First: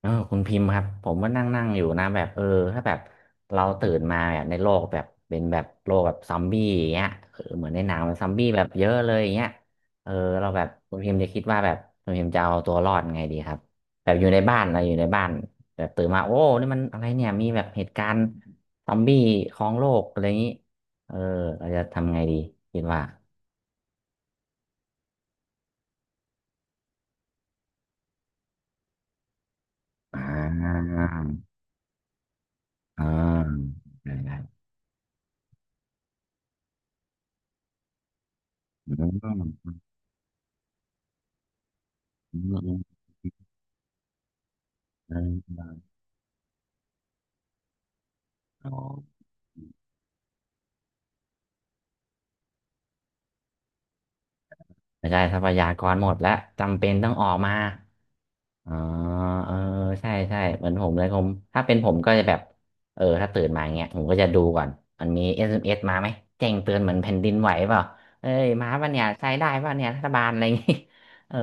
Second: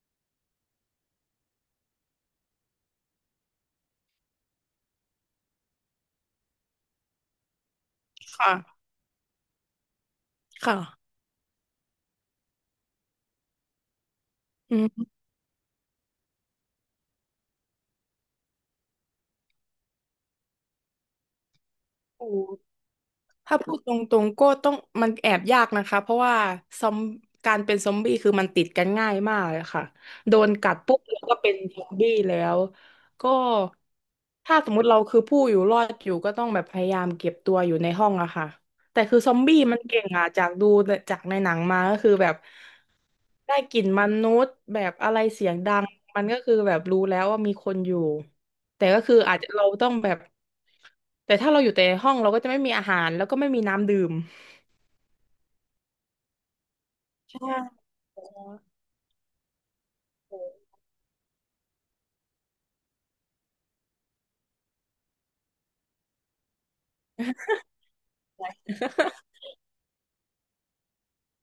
คุณพิมพ์ครับผมก็นั่งนั่งอยู่นะแบบถ้าแบบเราตื่นมาแบบในโลกแบบเป็นแบบโลกแบบซอมบี้อย่างเงี้ยเหมือนในหนังมันซอมบี้แบบค่ะ เยอะเลยอย่างเงี้ยเออเราแบบคุณค่ะพิมพ์จะคิดว่าแบบคุณพิมพ์จะเอาตัวรอดไงดีครับแบบอยู่ในบ้านอืเราอยู่ในมบ้านแบบตื่นมาโอ้นี่มันอะไรเนี่ยมีแบบเหตุการณ์ซอมบี้ครองโลกอะไรอย่างงี้เออเราจะทำไงโอ้ดีคิดว่าถ้าพูดตรงๆก็ต้องมันแอบยากนะคะเพราะว่าซอมการเป็นซอมบี้คือมันติดกันง่ายมากเลยค่ะอ่โดนกัดาปุ๊บแล้วก็เป็นซอมบี้แล้วอ่ก็าได้ได้ถ้าสมมุติเราคือผู้อยู่รอดอยู่ก็ต้องแบบพยายามเก็บตัวอยู่ในห้องอะค่ะอืแต่คือซอมบี้มมันเก่งอะจากดูจากในหนังมาก็คือแบบอืมได้กลิ่นมนุษย์แบบอะอืไรเสียงดัมงมันก็คือแบบรู้แล้วว่ามีคนอยู่ อ๋อ แต่ก็คืออาจจะเราต้องแบบแต่ถ้าเราอยู่แต่ในห้องเราก็จะไม่มีอาหารแล้วก็ไม่มีน้ำดื่มไม่ใช่ทรัพยากรหมดแล้วจำเป็นต้องออใชกมา่อ๋อเออใช่ใช่เหมือนผมเลยผมถ้าเป็นผมก็จะแบบถ้าตื่นมาอย่างเงี้ยผมก็จะดูก่อนมันมี SMS มเอสมาไหมแจ้งเตือนเหมือนแผ่นดินไหวเปล่าเอ้ยมาป่ะเนี่ยใช้ได้ป่ะเนี่ยรัฐบาลอะไรอย่างงี้ เออ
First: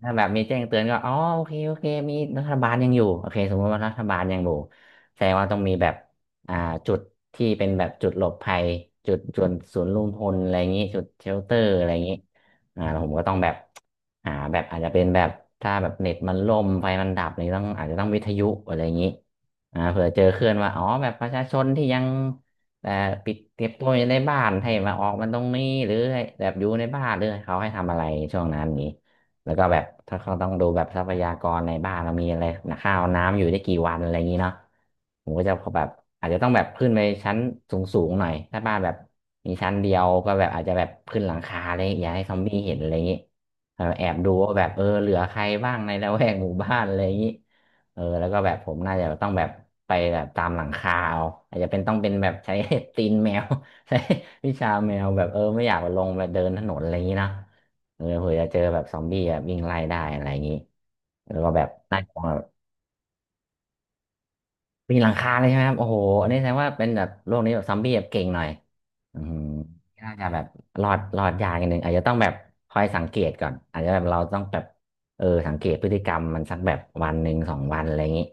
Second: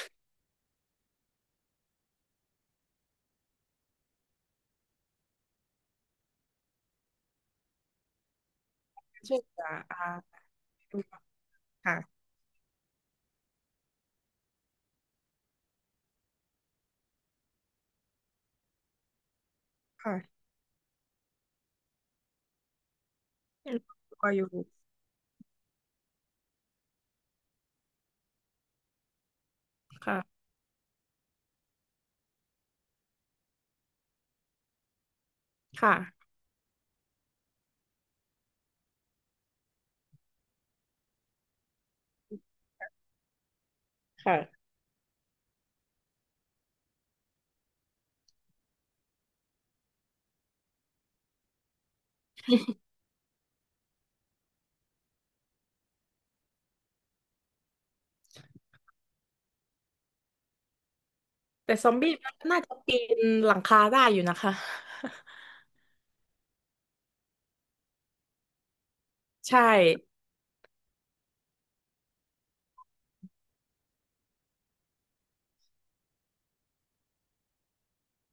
ถ้าแบบมีแจ้งเตือนก็อ๋อโอเคโอเคมีรัฐบาลยังอยู่โอเคสมมติว่ารัฐบาลยังอยู่แสดงว่าต้องมีแบบอ่าจุดที่เป็นแบบจุดหลบภัยจุดช่วยจุดเหลือศูนย์รวมพลอ่าอะไรอย่างงี้จุดเชลเตอร์อะไรอค่ะย่างงี้ แล้วผมก็ต้องแบบหาแบบอาจจะเป็นแบบถ้าแบบเน็ตมันล่มไฟมันดับนี่ต้องอาจจะต้องวิทยุอะไรอย่างนี้เผื่อค่ะเจอเคลื่อนว่าอ๋อแบบประชาชนที่ยังแต่อปิดเก็บตัวอยู่ในก็บ้าอยู่นให้มาออกมันตรงนี้หรือแบบอยู่ในบ้านหรือเขาให้ทำอะไรช่วงนั้นนี้ แล้วก็แบบถ้าเขาค่ะต้องดูแบบทรัพยากรในบ้านเรามีอะไรนะข้าวน้ำอยู่ได้กี่วันอะไรอย่างนี้เนาะผมก็จะแบบค่ะอาจจะต้องแบบขึ้นไปชั้นสูงสูงหน่อยถ้าบ้านแบบมีชั้นเดียวก็แบบอาจจะแบบขึ้นหลังคาอะไรอย่างเงี้ยอย่าให้ซอมบี้เห็นอะไรอย่างนี้แอบดูว่าแบค่ะบเหลือใครบ้างในละแวกหมู่บ้านอะไรอย่างนี้แล้วก็แบบผมน่าจะต้องแบบไปแบบตามหลังคาเอาอาจจะเป็นต้องเป็นแบบใช้ ตีนแมว ใช้วิชาแมวแบบไม่อยากลงแบบเดินถนนอะไรอย่างนี้เนาะ เผื่อจะเจอแบบซอมบี้แบบวิ่งไล่ได้อะไรอย่างนี้แล้วก็แบบแต่ซอมไล่ตบี้รงมัแบนบน่าจะปีนหลังคาได้อยู่นะคะปีนหลังคาเลยใช่ไหมครับโอ้โหอันนี้แสดงว่าเป็นแบบโลกนี้แบบซอมบี้แบบเก่งหน่อยอืมใช่น่าจะแบบรอดรอดยากนิดนึงอาจจะต้องแบบคอยสังเกตก่อนอาจจะแบบเราต้องแบบสังเกตพฤติกรรมมันสักแบบวันหนึ่งสองวันอะไรอย่างนี้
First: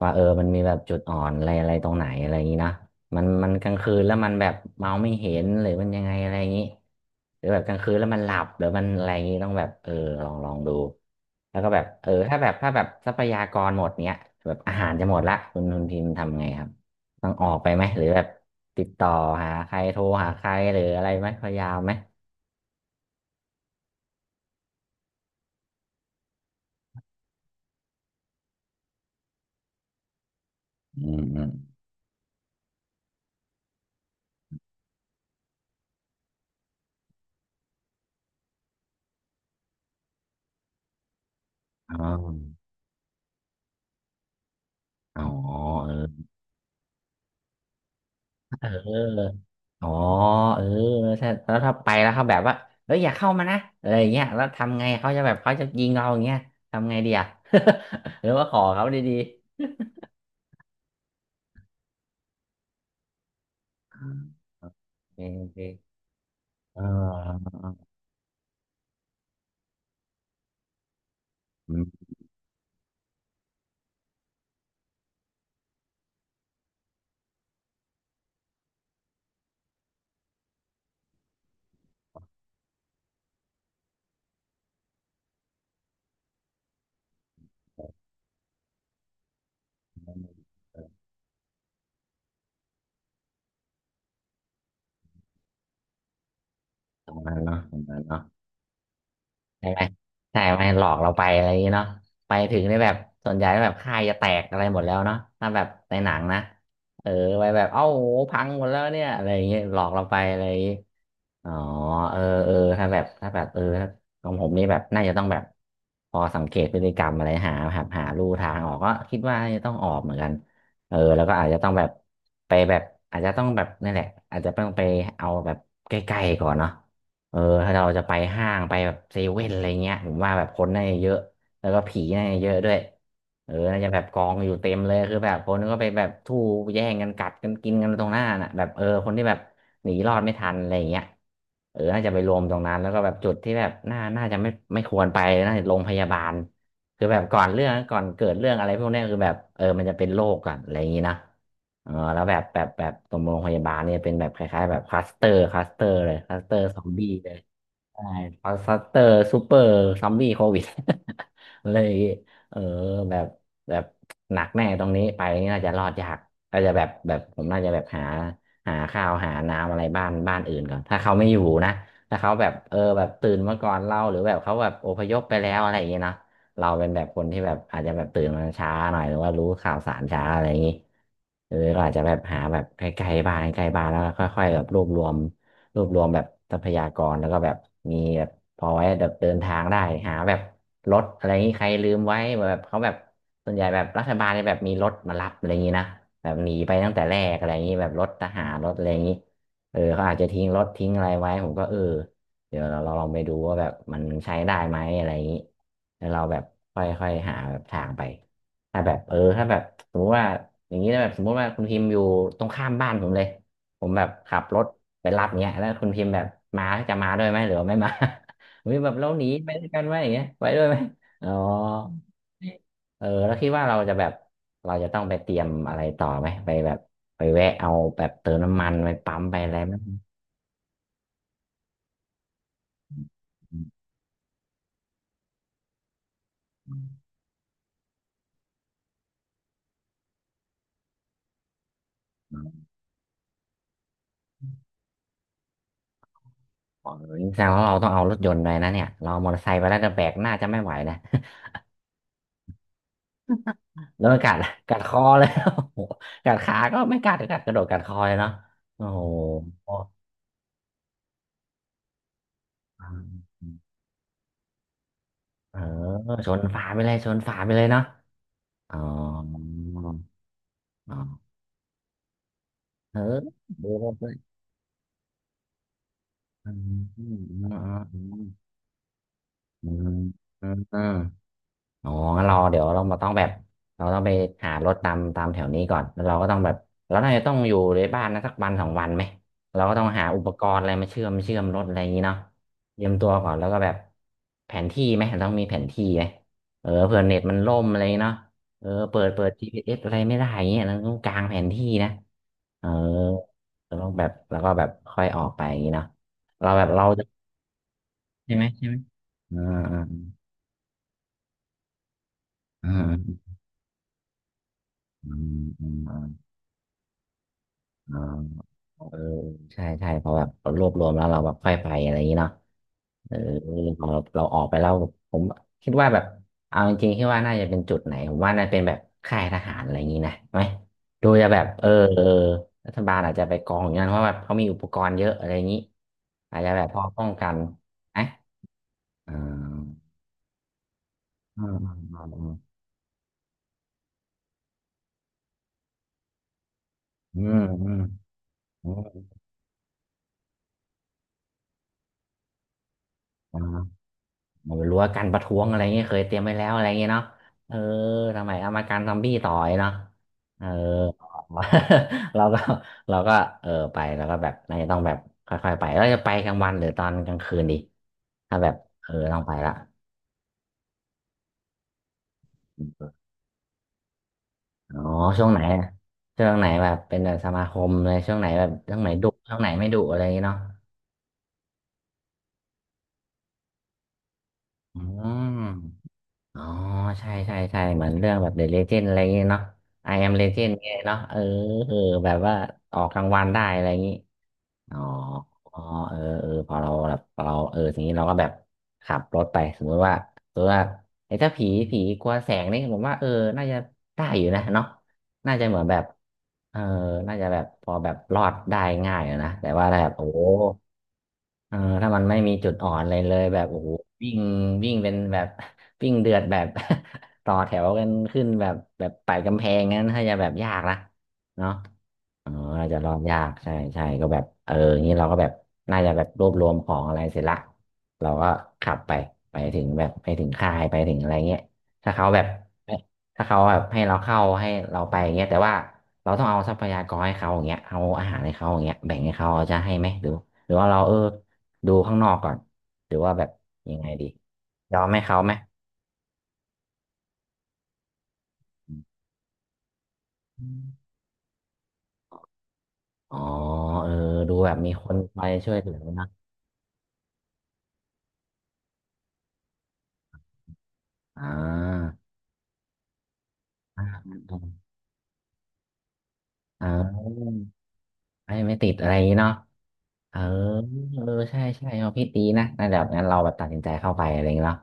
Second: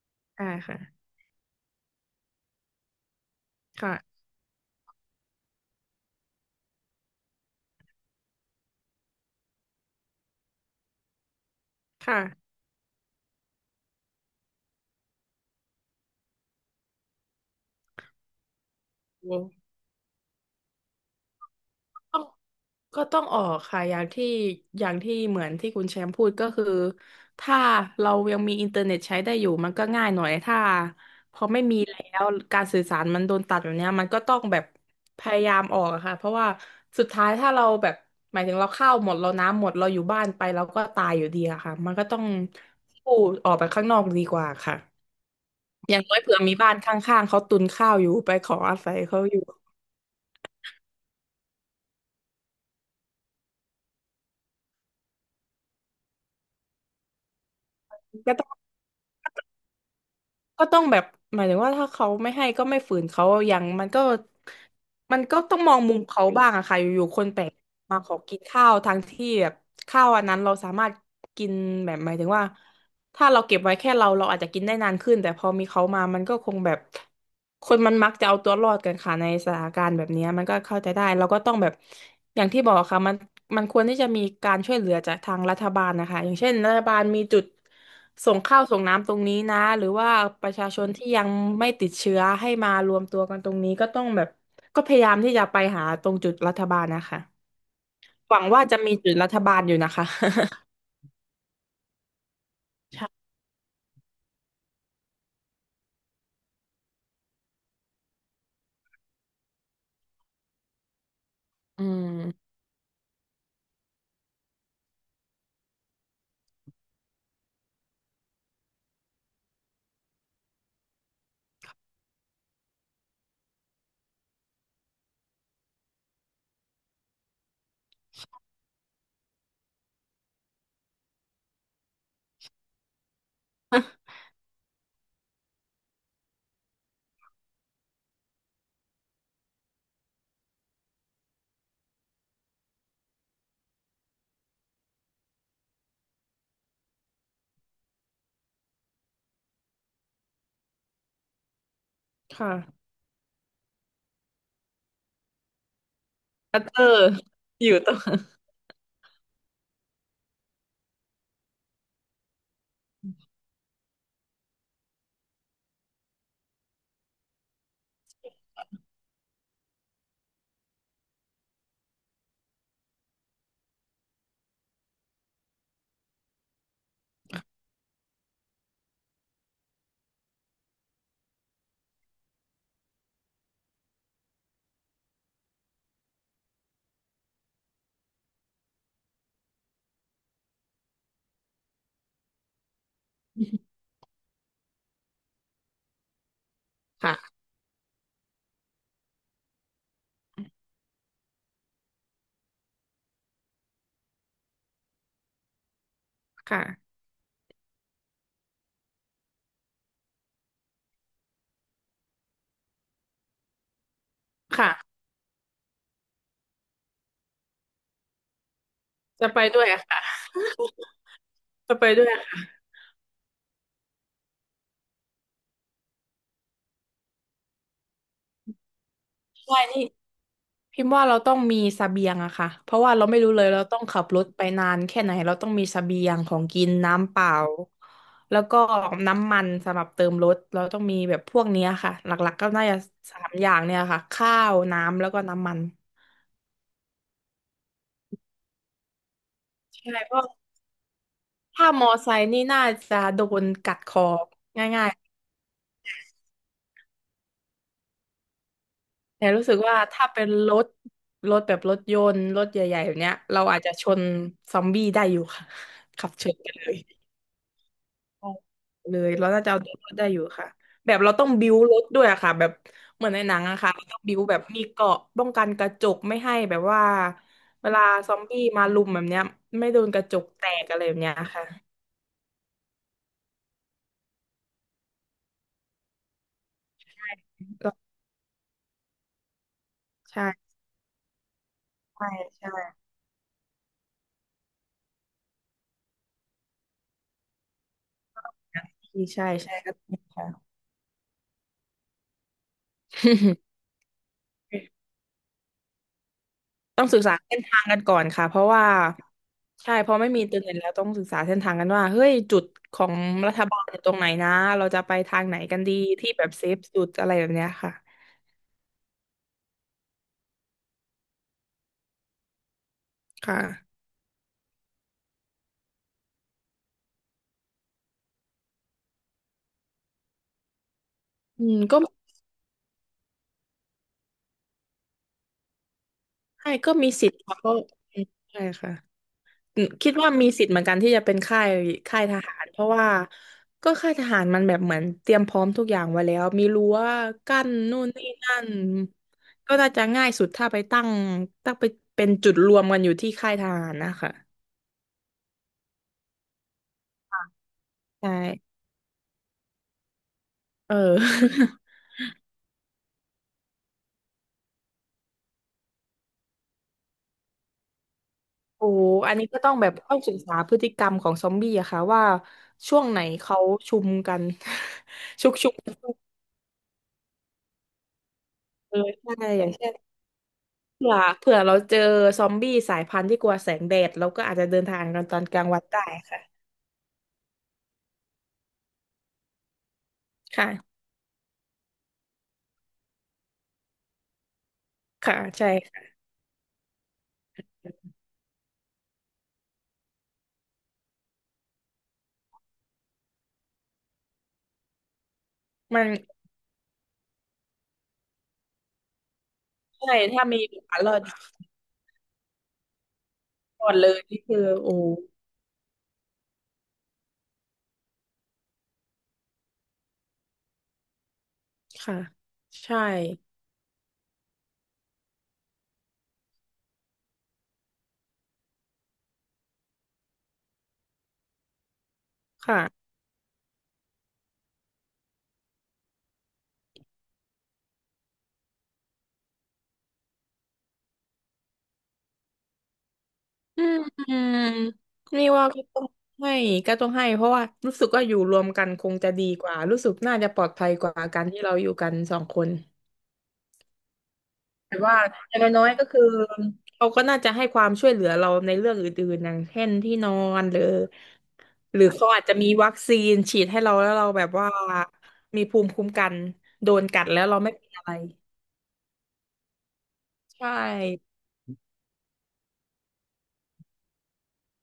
ว่ามัใช่านมีแบค่ะบจุดอ่อนอะไรอะไรตรงไหนอะไรอย่างนี้เนอะ มันมันกลางคืนแล้วค่ะมันแบบเมาไม่เห็นหรือมันยังไงอะไรอย่างนี้หรือแบบกลางคืนแล้วมันหลับหรือมันอะไรอย่างนี้ต้องแบบลองลองดูแล้วก็แบบถ้าแบค่ะ บถ้าแบบทรัพยากรหมดเนี้ยแบบอาหารจะหมดละคุณพิมพ์ทำไงครับต้องออกไปไหมหรือแบบติดต่อหาใครโทรหาใครหรืออะไรไหมพยายามไหมต้องก็ต้องออกค่ะอย่างที่อย่างที่เหมือนที่คุณแชมป์พูดก็คือถ้าเรายังมีอินเทอร์เน็ตใช้ได้อยู่มันก็ง่ายหน่อยถ้าอืมพอือมไม่มีแล้วการสื่อสารมันโดนตัดแบบเนี้ยมันก็ต้องแบบพยายามออกอะค่ะเพราะว่าสุดท้ายถ้าเราแบบหมายถึงเราข้าวหมดเราน้ำหมดเราอยู่บ้านไปเราก็ตายอยู่ดีอะค่ะมัอ๋นก็ต้องอสู้ออกไปข้างนอกดีกว่าค่ะอ๋อเออย่างน้อยอ เผื่อมีบ้านข้างๆเขาตุนข้าวอยู่ไปขอเอาศัยเขาอออยู่อ๋อเออถ้าแล้วถ้าไปแล้วเขาแบบว่าเอ้ยอย่าเข้ามานะอะไรอย่างเงี้ยแล้วทำไงเขาจะแบบเขาจะยิงเราอย่างเงี้ยทำไงดีอ่ะ หรือก็ว่าต้อง ขอเขาดีๆ ก็ต้องแบบหมายถึงว่าถ้าเขาไม่ให้ก็ไม่ฝืนเขาอย่างมันก็ มัโอนเคก็โอต้อเคงมองมุมเขาบ้างอะเค่ะอยู่ๆคนแปลออกมาขอกินข้าวทั้งที่แบบข้าวอันนั้นเราสามารถกินอืแบบหมมายถึงว่าถ้าเราเก็บไว้แค่เราเราอาจจะกินได้นานขึ้นแต่พอมีเขามามันก็คงแบบคนมันมักจะเอาตัวรอดกันค่ะในสถานการณ์แบบเนี้ยมันก็เข้าใจได้เราก็ต้องแบบอย่างที่บอกค่ะมันมันควรที่จะมีการช่วยเหลือจากทางรัฐบาลนะคะอย่างเช่นรัฐบาลมีจุด ส่งข้าวส่งน้ำตรงนี้นะหรือว่าประชาชนที่ยังไม่ติดเชื้อให้มารวมตัวกันตรงนี้ก็ต้องแบบก็พยายามที่จะไปหาตรงจุดรัฐบาลนะตรงคะนั้นเนาะตรงนั้นเนาะหวังว่าจะมีจุดรัฐบาลใช่อไหยู่มนะคะ ใช่ไหมหลอกเราไปอะไรอย่างเงี้ยเนาะไปถึงได้แบบ ใช่ส่วนใหญ่แบบค่ายจะแตกอะไรหมดแล้วเนาะถ้าแบบในหนังนะเออไปแบบเอ้าโหพังหมดแล้วเนี่ยอะไรอย่างเงี้ยหลอกเราไปอะไรอย่างเงี้ย อ๋ออืมถ้าแบบถ้าแบบถ้าของผมนี่แบบน่าจะต้องแบบพอสังเกตพฤติกรรมอะไรหาลู่ทางออกก็คิดว่าน่าจะต้องออกเหมือนกันแล้วก็อาจจะต้องแบบไปแบบอาจจะต้องแบบนี่นแหละอาจจะต้องไปเอาแบบใกล้ๆก่อนเนาะเออถ้าเราจะไปห้างไปแบบเซเว่นอะไรเงี้ยผมว่าแบบคนน่าจะเยอะ แล้วก็ผีเน่าเยอะด้วยเออน่าจะแบบกองอยู่เต็มเลยคือแบบคนก็ไปแบบทู่แย่งกันกัดกันกินกันตรงหน้าน่ะแบบคนที่แบบหนีรอดไม่ทันอะไรอย่างเงี้ยน่าจะไปรวมตรงนั้นแล้วก็แบบจุดที่แบบน่าจะไม่ควรไปน่าจะโรงพยาบาลคือแบบก่อนเกิดเรื่องอะไรพวกเนี้ยคือแบบมันจะเป็นโรคก่อนอะไรอย่างงี้นะแล้วแบคบแบบแบ่ะบตรงโรงพยาบาลเนี่ยเป็นแบบคล้ายๆแบบคลัสเตอร์เลยคลัสเตออัตร์ซเตออมบี้ อยู่ตรงใช่ฟัสเตอร์ ซูเปอร์ซัมบี้โควิด เลยเออแบบแบบหนักแน่ตรงนี้ไปนี่น่าจะรอดยากน่าจะแบบผมน่าจะแบบหาข้าวหาน้ำอะไรบ้านอื่นก่อนถ้าเขาไม่อยู่นะถ้าเขาแบบแบบตื่นมาก่อนเราหรือแบบเขาแบบอพยพไปแล้วอะไรอย่างเงี้ยเนาะเราเป็นแบบคนที่แบบอาจจะแบบตื่นมาช้าหน่อยหรือว่ารู้ข่าวสารช้าอะไรอย่างงี้หรืออก็อาจจะแบบหาแบบใกล้ๆบ้านใกล้ๆบ้านแล้วก็ค่อยๆแบบรวบรวม แบบทรัพยากรแล้วก็แบบมีแบบพอไว้แบบเดินทางได้หาแบบรถอะไรนี้ใครลืมไว้แบบเขาแบบส่วนใหญ่แบบรัฐบาลเนี่ยแบบมีรถมารับอะไรอย่างนี้นะแบบหนีไปตั้งแต่แรกค่ะอะไรอย่างนี้แบบรถทหารรถอะไรอย่างนี้เขาอาจจะทิ้งรถทิ้งอะไรไว้ผมก็เดี๋ยวเราลองไปดูว่าแบบมันใช้ได้ไหมอะไรอย่างนี้แล้วเราแบบค่อยค่ะค่อยหาแบบทางไปถ้าแบบถ้าแบบสมมติว่าอย่างนี้นะแบบสมมติว่าคุณพิมพ์อยู่ตรงข้ามบ้านผมเลยผมแบบขับรถ ค่ะไปรับเนี้ยแล้วคุณพิมพ์แบบมาจะมาด้วยไหมหรือว่าไม่มา วิแบบเราหนีจะไปไปด้ด้ววยยกัอะนไหมค่ะอย่างเงี้ยไปด้วยไหมอ๋อจะไปด้วยอะค่ะแล้วคิดว่าเราจะแบบเราจะต้องไปเตรียมอะไรต่อไหมไปแบบไปแวะเอาแบบเติมน้ำมันไปปั๊มไปอะใช่ไรไหมนี่ พิมพ์ว่าเราต้องมีเสบียงอะค่ะ เพราะว่าเราไม่รู้เลยเราต้องขับรถไปนานแค่ไหนเราต้องมีเสบียงของกินน้ำเปล่าแล้วก็น้ำมันสำหรับเติมรถเราต้องมีแบบพวกเนี้ยค่ะหลักๆก็น่าจะสามอย่างเนี่ยค่ะข้าวน้ำแล้วก็น้ำมันอ๋อนี่แสดงว่าเราต้องเอารถยนต์ไปนะเนี่ยเราเอามอเตอร์ไซค์ไปแล้วใช่จะแบเพกราะน่าจะไม่ไหวนะ ถ้ามอไซค์นี่น่าจะโดนกัดค อแล้วมันกัดงกัด่าคยอเลย โอ้โหกัดขาก็ไม่กัดกระโดดกัดคอเลยเนาะโอ้โๆแต่รู้สึกห ว่าถ้าเป็นรถรถแบบรถยนต์รถใหญ่ๆแบบเนี้ยเราอาจจะชนซอมบี้ได้อยู่ค่ะเออขับชชนนกันฝาเลย ไปเลยชนฝาไปเลยเนาะออกอ๋อเลยเราน่าจะเอาตัวรอดได้อยู่ค่ะแบอ๋บเราต้อองบิ้วรถด้วยอะค่ะแบบเออเหมือนในหนังอะดูค่ะเราต้องเลยบิ้วแบบมีเกราะป้องกันกระจกไม่ให้อืแบบมว่าอืมอเวลาืซอมมบี้มารุมแบบเนี้ยอืไม่โดมนกระจกแตอืกอะไรม แบบเนี้ยค่ะอ๋องั้นเราเดี๋ยวเรามาต้องแบบเราต้องไปหารถตามแถวนี้ก่อนแล้วเราก็ต้องแบบเราน่าจะต้องอยู่ก็ในบ้านนะสักวันสองวันไหมเราก็ต้องหาอุปกใช่รณ์อะไรมาเชื่อมรถอะไรอย่างนี้ใช่เนาะใช่เตรียมตัวก่อนแล้วก็แบบแผนที่ไหมต้องมีแผนที่ไหมเผื่อเน็ตมันล่มอะไรเนาะเปิพี่ดเปิใช่ด ใช่ก็ GPS ต้อสอะอไรงไม่ค่ะ ได้อย่างเงี้ยเราต้องกางแผนที่นะเออเราต้องแบบแล้วก็แบบค่อยออกไปอย่างนี้เนาะเราแบบ ต้เราองศึกจะษาเส้นทางกันก่อนค่ะใช่เพไหมราะว่าใช่ไหมอ่าใช่เพราะอ่าไม่มีอินเทอร์เน็ตแล้วต้องศึกษาเส้นทางกันว่าเฮ้ยจุดอ่ของารัฐบาลอยู่ตรงไหนนะเราจะไปทางไหนอ่ากันอดีที่แบ่าบเซฟสุดอะไรแบบเนี้ยค่ะอ่า เออใช่พอแบบเรารวบรวมแล้วเราแบบค่อยไปอะไรอย่างนี้เนาะเออค่ะ พอเราออกไปแล้วผมคิดว่าแบบเอาจริงๆคิดว่าน่าจะเป็นจุดไหนผมว่าน่าเป็นแบบค่ายทหารอะไรอย่างนี้นะไหมดูจะแบอืบมก็เออรัฐบาลอาจจะไปกองอย่างนั้นเพราะแบบเขามีอุปกรณ์เยอะอะไรอย่างนี้อาจใช่จะแบบก็พอมีป้อสิงทธิ์กันค่ะก็อืนะมใช่ค่ะอ่อืมาคิดว่ามีสิทธิ์เหมือนกันที่จะเป็นอืค่ายค่ายทหารมเพราะว่าก็ค่ายทหารมันแบบเหมือนเตรียมพร้อมทุกอย่างไว้แล้วมีรั้วอืมกั้นอืนู่มนนี่นั่นอืมก็น่าจะง่ายสุดถ้าไปตั้งไปเป็นจุดรวมกันอยู่ที่ค่ายอืทม หารนะคะรั้วกันประท้วงอะไรเงี้ยเคยเตรียมไว้แล้วอะไรเงี้ยเนาะเออใช่ทำไมเอามาการซอมบี้ต่อยเนาะเออ เออ เราก็เราก็ไปแล้วก็แบบน่าจะต้องแบบค่อยๆไปแล้วจะไปกลางวันหรือตอนกลางคืนดีถ้าแบบโอ้อัต้นองนี้ไปก็ต้อละงแบบต้องศึกษาพฤติกรรมของซอมบี้อะค่ะว่าช่วงไหนเขาชุมกัน อ๋อ ช่วชุงกไหนชุมอะกันช่วงไหนแบบเป็นแบบสมาคมเลยช่เลวงไหนยดุใช่ช่วงอไหนย่างไม่เช่น ดุอะไรเงี้ยเนาะเผื่อเราเจอซอมบี้สายพันธุ์ที่กลัวแสงแดดเราก็อาจจะเดินทาอืงกันตอม นกลางวันได้อ๋ค่ะ อใช่เหมือนเรื่องแบบ The Legend อะไรอย่างเงี้ยเนาะ I am Legend ไงยค่ะเนาะเออแบบว่าออกรางวัลได้อะไรอย่างงี้อ๋อค่ะใช่อ๋อค่ะพอเราแบบพอเราเออทีนี้เราก็แบบขับรถไปสมมติว่าไอ้ถ้าผีกลัวแสงนี่ผมว่าน่าจะได้อยู่นะเนาะ น่าจะเหมือนแบมับนเออน่าจะแบบพอแบบรอดได้ง่ายอะนะ แต่ว่าแบบใช่โอ้โหถ้ามีโอกาสรอดเออถ้ามันไม่มีจุดอ่อนเลยแบบโอ้รอโหดเลยวิ่งนี่คือวิ่โอ้งเป็นแบบ วิ่งเดือดแบบ ต่อแถวกันขึ้นแบบไต่กำแพงงั้นถ้าจะแบบยากนะเนาะ ค่ะอ๋ออาจจะใช่รอดยากใช่ก็แบบงี้เราก็แบบน่าจะแบบรวบรวมของอะไรเสร็จละเราก็ขับไปไปถึงแบบไปถึงค่ายไปถึงอะไรเงี้ยถ้าเขาแบบค่ะให้ถ้าเขาแบบให้เราเข้าให้เราไปเงี้ยแต่ว่าเราต้องเอาทรัพยากรให้เขาอย่างเงี้ยเอาอาหารให้เขาอย่างเงี้ยแบ่งให้เขาเขาจะให้ไหมหรือหรือว่าเราดูข้างนอกก่อนหรือว่าแบบอืยังไงดีมยอมให้เขานี่ไหมว่าก็ต้องให้ก็ต้องให้เพราะว่ารู้สึกว่าอยู่รวมกันอืคงจะดีกว่ารู้สึกน่าจะปลอมดภัยกว่าการที่เราอยู่กันสองคน อ๋อเออดูแบบมีแต่คว่านคอยอย่างช่วยน้อเหลืยอๆก็คือนะเขาก็น่าจะให้ความช่วยเหลือเราในเรื่องอื่นๆอย่างเช่นที่นอนหรืออ่หรือา เขาอาจจะมีวัคซีนฉีดให้เราแล้วเราแบบว่ามีภูมิคุ้มกันเอโดนกัดแล้วอเราไม่เป็นอะไรไม่ติดอะไรอย่างงี้เนาะเออใช่เออใช่เอาพี่ตีนะนั่นแบบงั้นเราแบบตัดสินใจเข้าไปอะไรอย่างงี้เนาะ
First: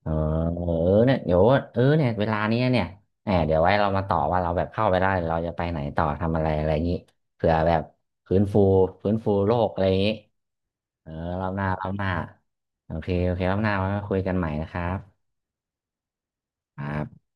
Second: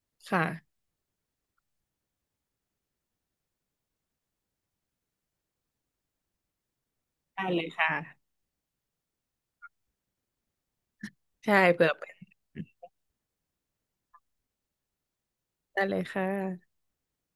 เออค่ะเออเนี่ยเดี๋ยวเนี่ยเวลานี้เนี่ยแหมเดี๋ยวไว้เรามาต่อว่าเราแบบเข้าไปได้เราจะไปไหนต่อทำอะไรอะไรอย่างงี้ได้เผื่อเลยแบบค่ะฟื้นฟูโลกอะไรอย่างงี้เออรอบใช่หน้ารเผื่ออบหน้าเป็นโอเครอบหน้าไว้มาคุยกันใหม่นะครับได้เลยค่ะครับ